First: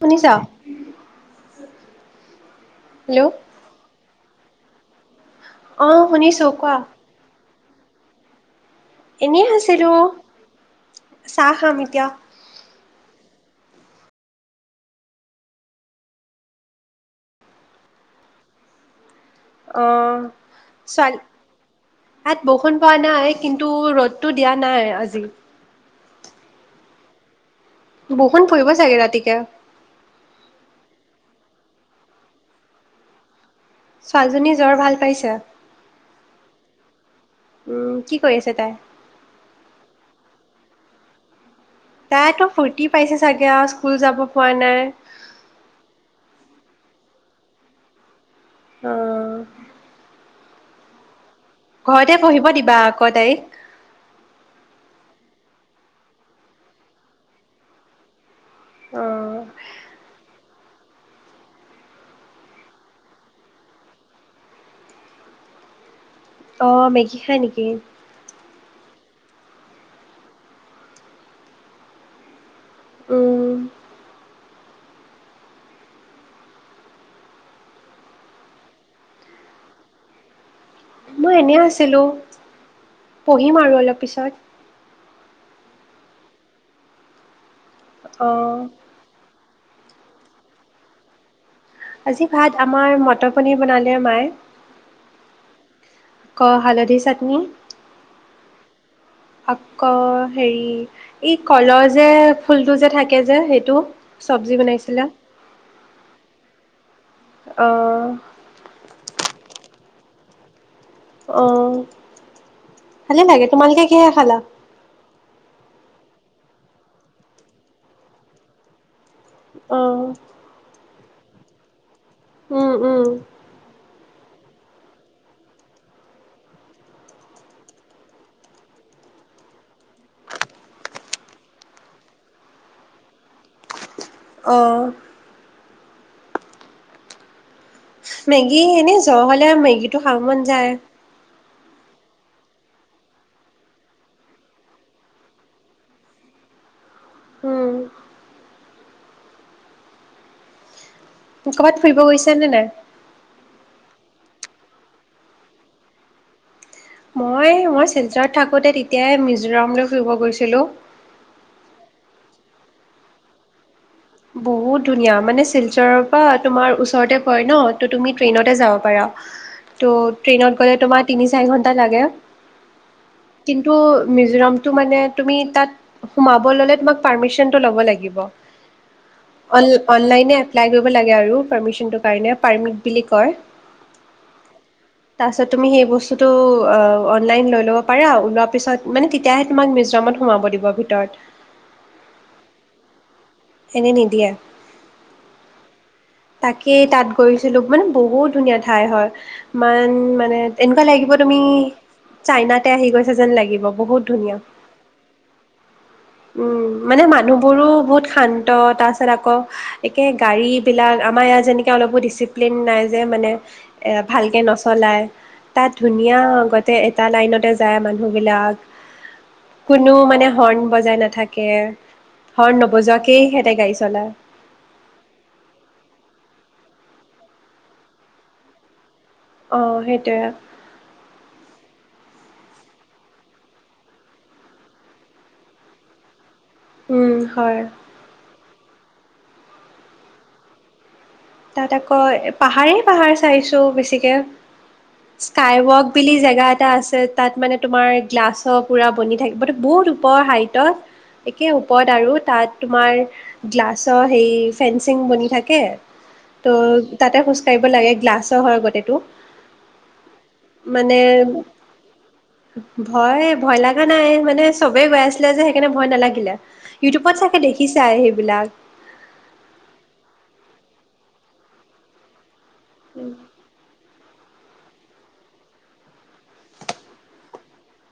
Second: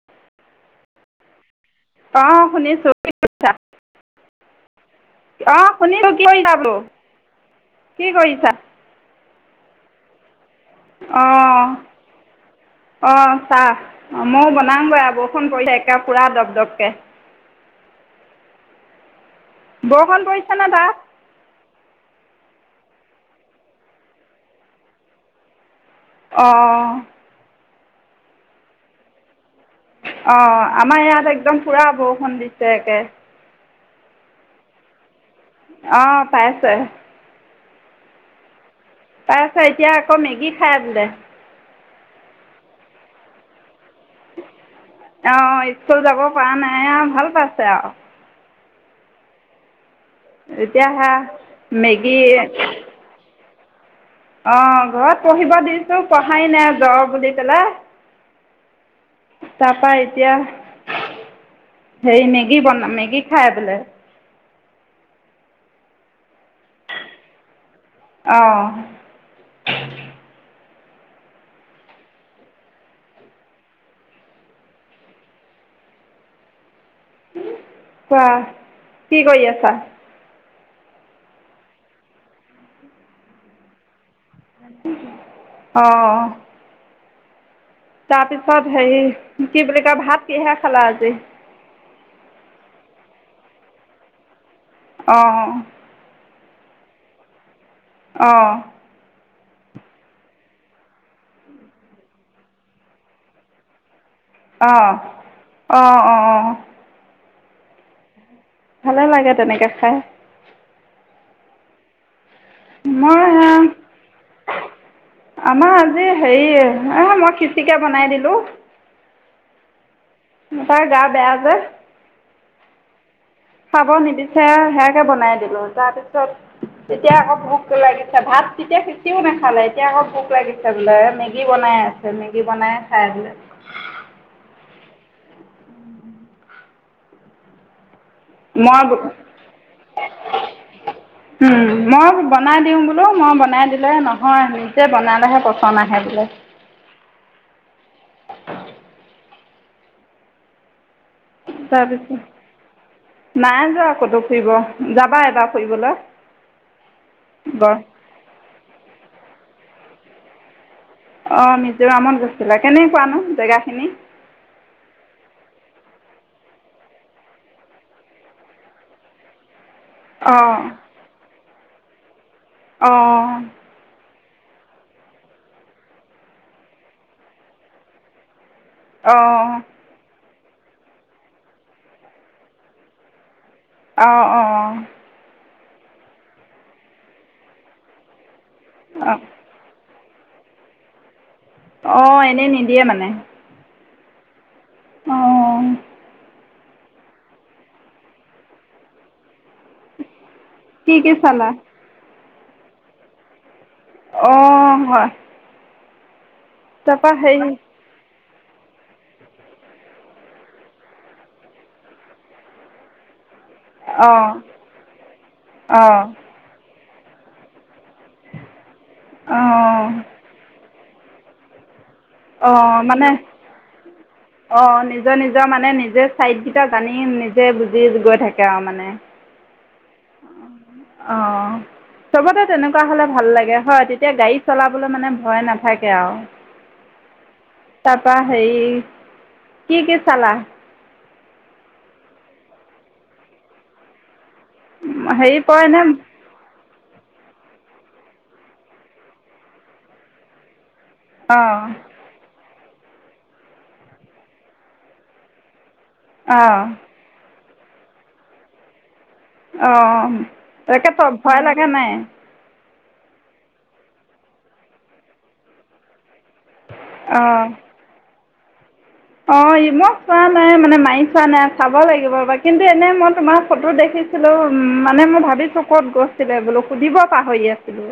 শুনিছা? অ শুনিছো, কি হেল্ল' কৰিছা। অ শুনিলো কি শুনিছো কৰিছা বুলো কোৱা। কি কৰিছা এনেই আছিলো চাহ আহ খাম এতিয়া। আহ চাহ মই বনাম গৈয়া বৰষুণ পৰিলে একে পুৰা দপ দপকৈ অ তাত ছো [unintelligible] বৰষুণ পোৱা নাই কিন্তু ৰ'দটো দিয়া নাই আজি অঁ বৰষুণ পৰিব চাগে ৰাতিকে অ আমাৰ ইয়াত একদম পুৰা বৰষুণ দিছে একে ছোৱালীজনীয়ে জ্বৰ ভাল পাইছে অ পাইছে উম কি কৰি আছে তাই তাই আছে এতিয়া আকৌ মেগী খাই বোলে তাইতো ফূৰ্তি পাইছে চাগে আও স্কুল যাব পোৱা নাই আহ স্কুল যাব পৰা নাই আৰু ভাল পাইছে আৰু আহ এতিয়া হে আহ ঘৰতে পঢ়িব দিবা আক তাইক আহ ঘৰত পঢ়িব দিছো পঢ়াই নাই জ্বৰ বুলি পেলাই অ' তাপা এতিয়া সেই মেগী বন মেগী খাই বোলে আহ মেগী খাই নেকি অঁ [unintelligible] উমম কোৱা কি কৰি আছা? মই এনে আছিলো পঢ়িম আৰু অলপ পিছত আহ অ' তাৰপিছত হেৰি কি বুলি ক তই ভাত কিহে খালা আজি? আজি ভাত আমাৰ মটৰ পনীৰ বনালে মায়ে আহ ক হালধি ছাতনি আহঁ আক হেৰি এই কলৰ যে ফুলটো যে থাকে যে সেইটো চব্জি অঁ বনাইছিলে অঁ অঁ অঁ আহ ভালে লাগে তেনেকৈ খাই আহ ভালে লাগে মই তোমালোকে কিহে খালা? আমাৰ আজি হেৰি হ মই খিচিকে বনাই দিলো অ তাৰ গা বেয়া যে উম উম খাব নিবিছাৰে সেয়াকে বনাই দিলো তাৰ পিছত এতিয়া আকৌ ভোক লাগিছে ভাত তেতিয়া খেটিও নাখালে এতিয়া আকৌ ভোক লাগিছে বোলে মেগী বনাই আছে মেগী বনাই খাই বোলে। আহ মেগী মই এনেই জ্বৰ হ'লে মেগীটো খাব মন যায়। মই বনাই দিওঁ বোলো মই বনাই দিলে নহয় নিজে বনালেহে পচন্দ আহে বোলে। উম কৰ'বাত ফুৰিব তাৰপিছত গৈছানে নাই। নাই যোৱা ক'তো ফুৰিব যাবা এবাৰ ফুৰিবলৈ মই গড় মই শিলচৰত থাকোতে তেতিয়াই মিজোৰামলৈ ফুৰিব গৈছিলো অ মিজোৰামত গৈছিলা কেনেকুৱানো জেগাখিনি বহুত ধুনীয়া মানে শিলচৰৰ পৰা তোমাৰ ওচৰতে পৰে ন ত তুমি ট্ৰেইনতে যাব পাৰা। ত' ট্ৰেইনত গ'লে তোমাৰ তিনি চাৰি। টা লাগে অ মিজোৰামৰ টো মানে তুমি তাত সোমাব ললে তুমি তাত পাৰমিচনটো লব লাগিব অঁ অ অনলাইনে। লাই কৰিব লাগে আৰু পাৰ্মিচনটো কাৰণে পাৰ্মিট বুলি কয়। অঁ অঁ। তাৰপিছত তুমি সেই বস্তুটো অনলাইন লৈ ল'ব পাৰাও। পিছত মানে অঁ তেতিয়াহে তোমাক মিজোৰামত। সোমাব দিব ভিতৰত। অ এনেই নিদিয়ে মানে। এনেই নিদিয়ে। অ। তাকেই তাত গৈছিলো মানে বহুত ধুনীয়া ঠাই হয়। মান মানে এনেকুৱা কি লাগিব কি তুমি। চালা চাইনাতে আহি গৈছে যেন লাগিব। বহুত ধুনীয়া। অঁ হয় উম মানে তাৰপৰা হেৰি মানুহবোৰো বহুত। শান্ত তাৰপিছত আকৌ একে গাড়ীবিলাক আমাৰ ইয়াত যেনেকৈ অলপো ডিচিপ্লিন নাই যে মানে। এ অঁ ভালকে নচলাই তাত অঁ ধুনীয়া আগতে। এটা লাইনতে মানুহ বিলাক অঁ কোনো মানে হৰ্ণ বজাই না। থাকে। হৰ্ন নবজোৱাকে। অ নিজৰ, নিজৰ মানে নিজে চাইড দি এয়া জানি নিজে বুজি গৈ থাকে আৰু মানে। অ সেইটোৱে অঁ। চবতে তেনেকুৱা হলে ভাল লাগে হয় তেতিয়া গাড়ী চলাবলৈ মানে ভয় নাথাকে আৰু। উম হয়। সেই কি কি চালা? তাত আকৌ পাহাৰেই পাহাৰ চাইছো বেছিকে। হেৰি পৰেনে স্কাইৱক বুলি জেগা এটা আছে। তাত মানে তোমাৰ গ্লাছৰ পুৰা বনি থাকিব বহুত ওপৰ হাইটত। একে অঁ ওপৰত আৰু তাত। তোমাৰ গ্লাছৰ হেৰি ফেঞ্চিং বনি থাকে। ত' অঁ তাতে খোজ [unintelligible] চিব লাগে গ্লাছৰ হয় গোটেইটো। অ তাতে মানে ভয় লাগে নাই। ভয় ভয় লগা নাই মানে চবেই গৈ আছিলে যে সেইকাৰণে ভয় নালাগিলে ইউটিউবত চাগে দেখি চাই বিলাক অ মই চোৱা নাই মানে মাৰি চোৱা নাই চাব লাগিব ব কিন্তু এনেই মই তোমাৰ ফটো দেখিছো। ছিলো উম মানে মই ভাবিছো ক'ত গৈছিলে বোলো সুধিব পাহৰি আছিলো।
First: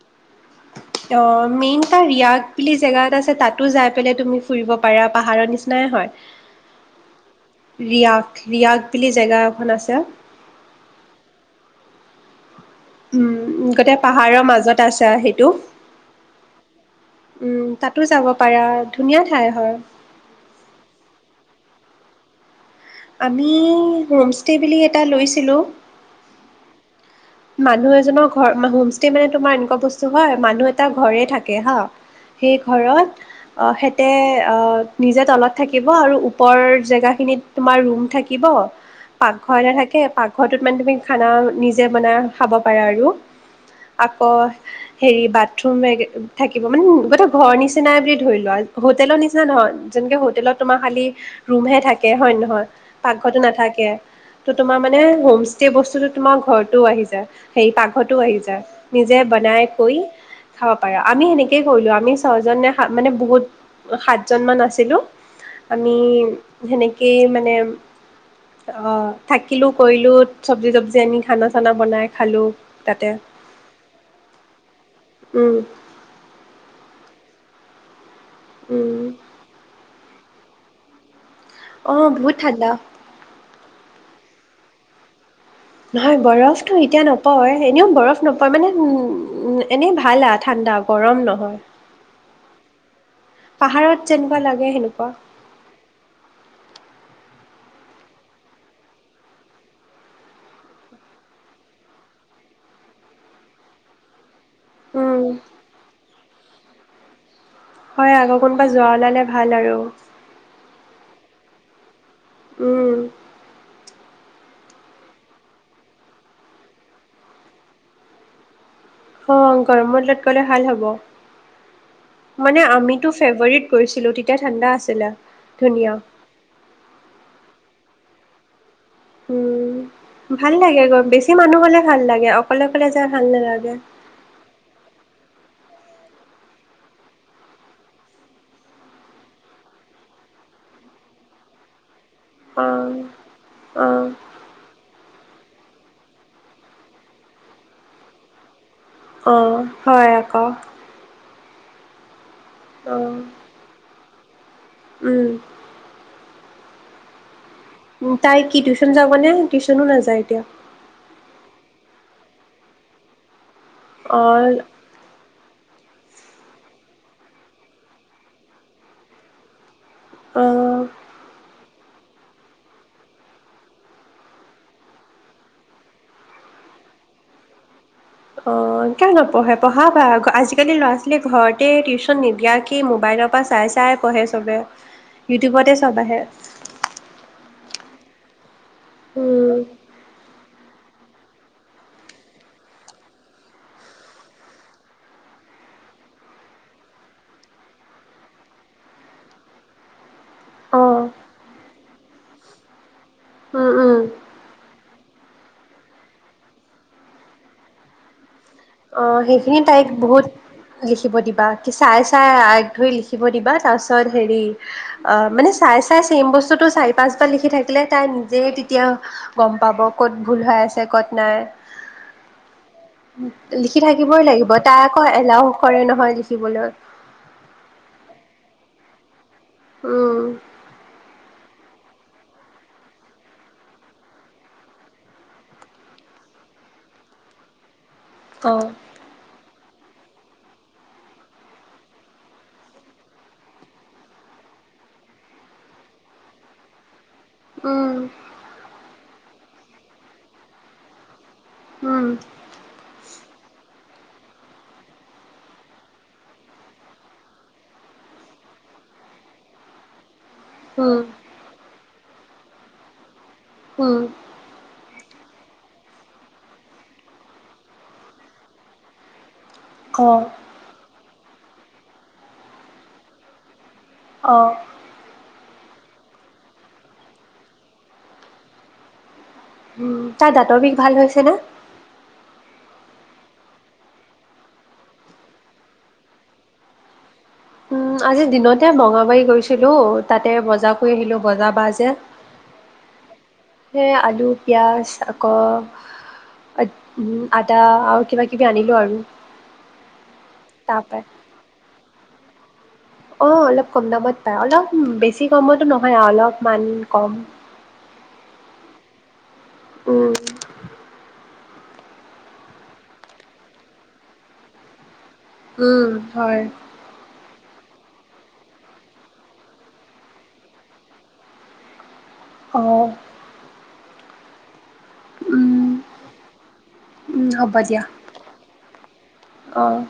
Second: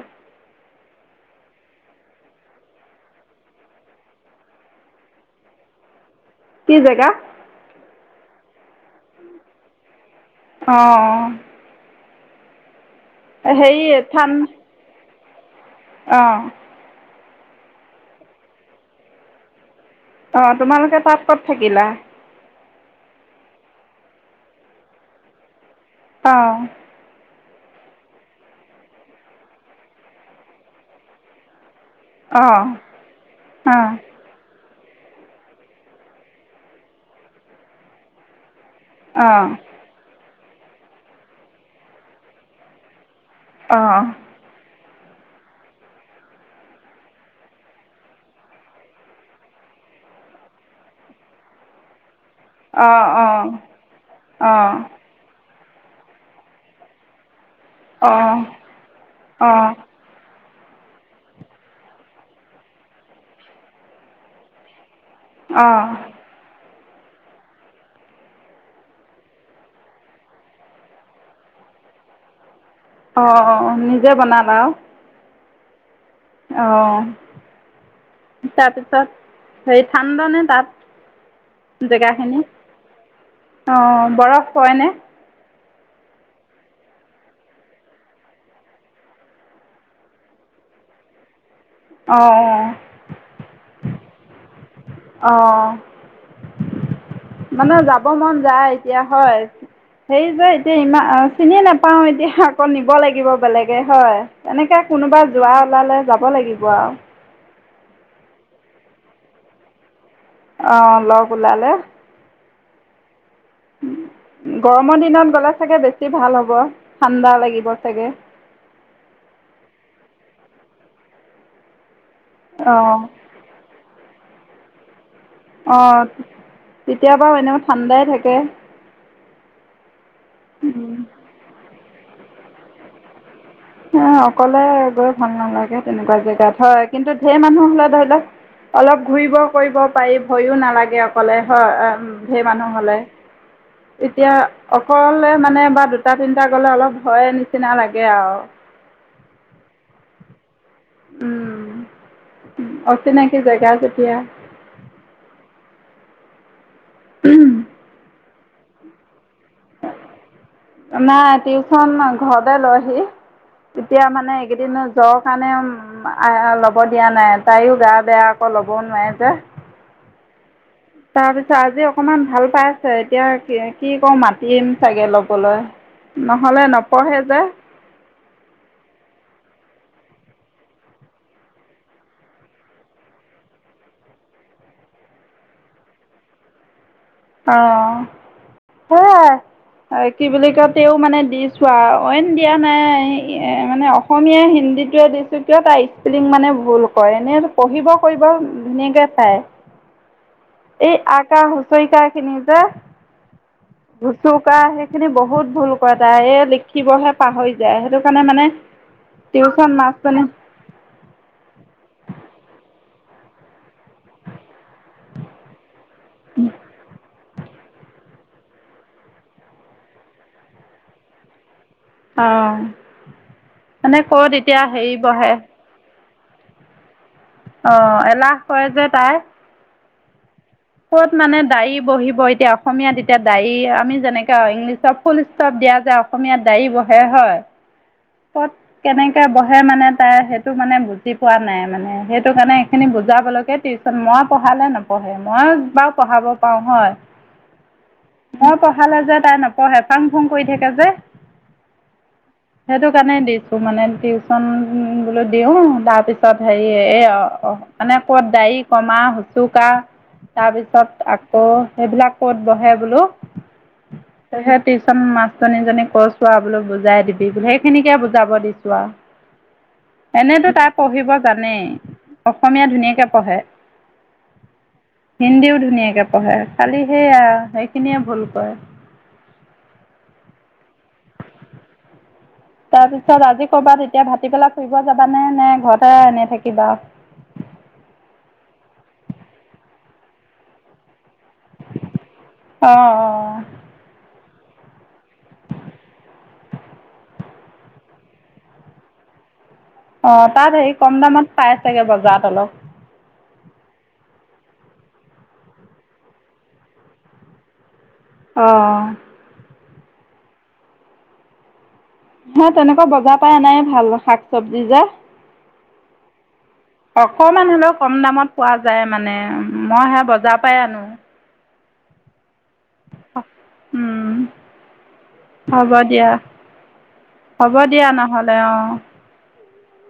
অ মেইন তা ৰিয়াগ বুলি জেগাত এটা আছে তাতো যাই পেলই তুমি ফুৰিব পাৰা পাহাৰৰ নিচিনাই হয় কি জেগা ৰিয়াগ জেগা এখন আছে অঁ অঁ উম হেৰি গোটেই পাহাৰৰ মাজত আছে সি টো আহঁ উম তাতো যাব পাৰা ধুনীয়া ঠাই হয় অ তোমালোকে তাত ক'ত থাকিলা আমি হোম ষ্টে বুলি এটা লৈছিলোঁ অ মানুহ এজনৰ ঘৰ হোমষ্টে মানে তোমাৰ এনেকুৱা বস্তু হয় মানুহ এটা ঘৰে থাকে হা সেই অঁ ঘৰত আহ অঁ সঁতে আহ নিজে তলত থাকিব আৰু ওপৰৰ জেগাখিনিত তোমাৰ ৰুম থাকিব অঁ পাকঘৰ নাথাকে পাক ঘৰটোত মানে তুমি খানা নিজে, মানে খাব পাৰে আৰু। অঁ আকৌ, হেৰি বাথৰুম থাকিব মানে গোটেই ঘৰ নিচিনাই বুলি ধৰি লোৱা হোটেলৰ নিচিনা নহয় যেনেকে হোটেলত তোমাৰ খালি ৰুম হে থাকে। হয় নহয় অঁ অঁ অঁ পাকঘৰতটো নাথাকে ত তোমাৰ মানে হ সেই বস্তুতো তোমাৰ ঘৰত। টো আহি যা। সেই পাকঘতো অঁ আহি যায় নিজে অঁ বনাই কৈ, খাব পাৰো আমি সেনেকেইে কৰিলো আমি ছয়জননে হাত মানে বহুত সাতজন মান আছিলো। অঁ আমি, সেনেকেই মানে অ থাকিলো কৰিলো চাবজি তবজি আনি। খানা চানা বনাই খালোঁ। তাতে অঁ অ নিজে বনালা আৰু? উম, আহ তাৰপিছত উম। সেই, ঠাণ্ডা নে তাত? অ', বহুত জেগাখিনি ঠাণ্ডা। অ'। বৰফ পৰেনে? নহয় বৰফতটো এতিয়া নপৰে এনেও বৰফ নপৰে মানে উ এনেই ভাল আও ঠাণ্ডা গৰম নহয়। অ, অ, পাহাৰত যেনেকুৱা লাগে সেনেকুৱা? অ' মানে যাব মন যায় এতিয়া হয় হেৰি যে এতিয়া ইমান চিনি নোপাওঁ এতিয়া আকৌ নিব লাগিব বেলেগে হয়। এনেকে উম। কোনোবা যোৱা ওলালে যাব লাগিব আৰু। হয় আগৰ কোনোবা যোৱা ওলালে ভাল আৰু অ' লগ ওলালে। উম, গৰমৰ দিনত গ'লে চাগে বেছি ভাল হ'ব ঠাণ্ডা লাগিব চাগে। অ' গৰমৰ দলত গলে ভাল হ'ব। মানে অঁ আমিটো ফেব্ৰুৱাৰীত গৈছিলোঁ। এতিয়া ঠাণ্ডা আছিলে। ধুনীয়া, অ' তেতিয়া বাৰু এনেও ঠাণ্ডা। ঠাণ্ডাই থাকে। উম, ভাল লাগে গৈ বেছি মানুহ হ'লে। ভাল লাগে অকলে অকলে যাই ভাল নালাগে। হ' অকলে গৈ ভাল নালাগে। তেনেকুৱা জেগাত হয় কিন্তু ঢেৰ মানুহ হলে ধৰি লওক অলপ ঘূৰিব কৰিব পাৰি ভয়ো নালাগে অকলে হয় ঢেৰ মানুহ অ', হ'লে। অ', এতিয়া অকলে মানে বা দুটা তিনটা গলে অলপ ভয়ে নিচিনা লাগে আৰু। অ' হয় আকৌ। উম, অ', অচিনাকি জেগা যেতিয়া উম, উ তাই কি টিউচন যাব নে? টিউশনো নাযায় এতিয়া। ন ঘৰতে লয়হি। এতিয়া মানে অল এইকেইদিন জ্বৰ কাৰণে আও। ল'ব দিয়া নাই তাইও গা বেয়া আকৌ ল'ব নোৱাৰে যে। অ তাৰপিছত আজি অকমান ভাল পাইছে এতিয়া কি কৰো মাতিম চাগে লবলৈ নহলে নপঢ়ে যে। অ' কিয় নপঢ়ে পঢ়া বা আজিকালি ল'ৰা ছোৱালী ঘৰতে টিউচন নিদিয়া কে মোবাইলৰ পৰা চাই চাই পঢ়ে চবে ইউটিউবতে চব আহে। অ', উম সেয়াই কি বুলি কয়। তেওঁ মানে দিছোআও অইন দিয়া নাই, মানে অসমীয়া হিন্দীটোৱে দিছো কিয় তাৰ স্পেলিং মানে ভুল কৰে এনেই পঢ়িব কৰিব ধুনীয়াকে পাৰে অ এই আকা হুচৰিকাৰ খিনি যে উম উম গুচুকা সেইখিনি বহুত ভুল কৰা তাই এই লিখিবহে পাহৰি যায় সেইটো কাৰণে মানে অ সেইখিনি টিউচন তাইক মাষ্টৰনী বহুত লিখিব দিবা কি চাই চাই ধৰি লখ লিখিব দিবা তাৰ পিছত হেৰি অ মানে অ চাই চাই ছেম বস্তুটো চাৰি পাঁচ তই লিখি থাকিলে তাই নিজেই তেতিয়া গম পাব ক'ত ভুল হৈ আছে ক'ত নাই অ লিখি থাকিবই লাগিব তাৰ আকৌ এলাও কৰে নহয় শিকিবলৈ অ এলাহ কৰে যে তাই উম ক'ত মানে ডায়ৰী বহিব এতিয়া অসমীয়াত এতিয়া ডায়ৰী আমি যেনেকাে ইংলিছত ফুল ষ্টপ দিয়া যে অসমীয়াত ডায়েৰী বহে হয় কত উম কেনেকে বহে মানে তাই সেইটো মানে বুজি পোৱা নাই মানে সেইটো কাৰণে এইখিনি বুজাবলৈকে টিউচন মই পঢ়ালে নপঢ়ে ময়ো বাৰু পঢ়াব পাৰো হয় মই পঢ়ালে যে তাই নপঢ়ে ফাং ফুং কৰি থাকে যে উম সেইটো কাৰণে দিছো মানে টিউচন বোলো দিওঁ তাৰপিছত হেৰি এই এনে ক'ত দাড়ি কমা হুচুকা তাৰ পিছত উম আকৌ সেইবিলাক ক'ত বহে বোলো উম সে টিউচন মাছটৰে জনীজনী কছ প বলৈ বুজাই দিবি বোলে [unintelligible] খিনিকে বুজাব দিছোঁ আৰু। অ এনেতো তাই পঢ়িব। জানেই, অসমীয়া ধুনীয়াকে পঢ়ে। অঁ। হিন্দীও ধুনীয়াকে পঢ়ে, খালি সেয়া সেইখিনিয়ে ভুল কৰে। তাই দাতৰ বিষ ভাল হৈছে নে। তাৰ পিছত আজি কৰবাত এতিয়া ভতি বেলা ফুৰিব যাবানে নে, ঘৰতে এনেই থাকিবা। উ আজি দিনতে বঙাবাৰী গৈছিলো, তাতে বজা কৰি আহিলো। বজা বা যে, অ অ সে আলু। পিঁয়াজ আকৌ আদা আৰু কিবা কিবি আনিলোঁ আৰু। অ তাত হেৰি তাৰ কম পৰাই দামত পাই চাগে বাৰু। যাত তলত। অ, অলপ কম দামত। অলপ বেছি কমতো নহয় আৰু অলপমান কম। অঁ। উম। হ তেনেকুৱা বজাৰ পাই এ নাই ভাল, শাক চবজি যে। উম', হয়। অমান হ'লেও কম দামত পোৱা যায় মানে, মই সে বজাৰৰ পৰাই আনো। অ', উম ', হ'ব উম দিয়া। হ'ব দিয়া নহ'লে অ', আহ',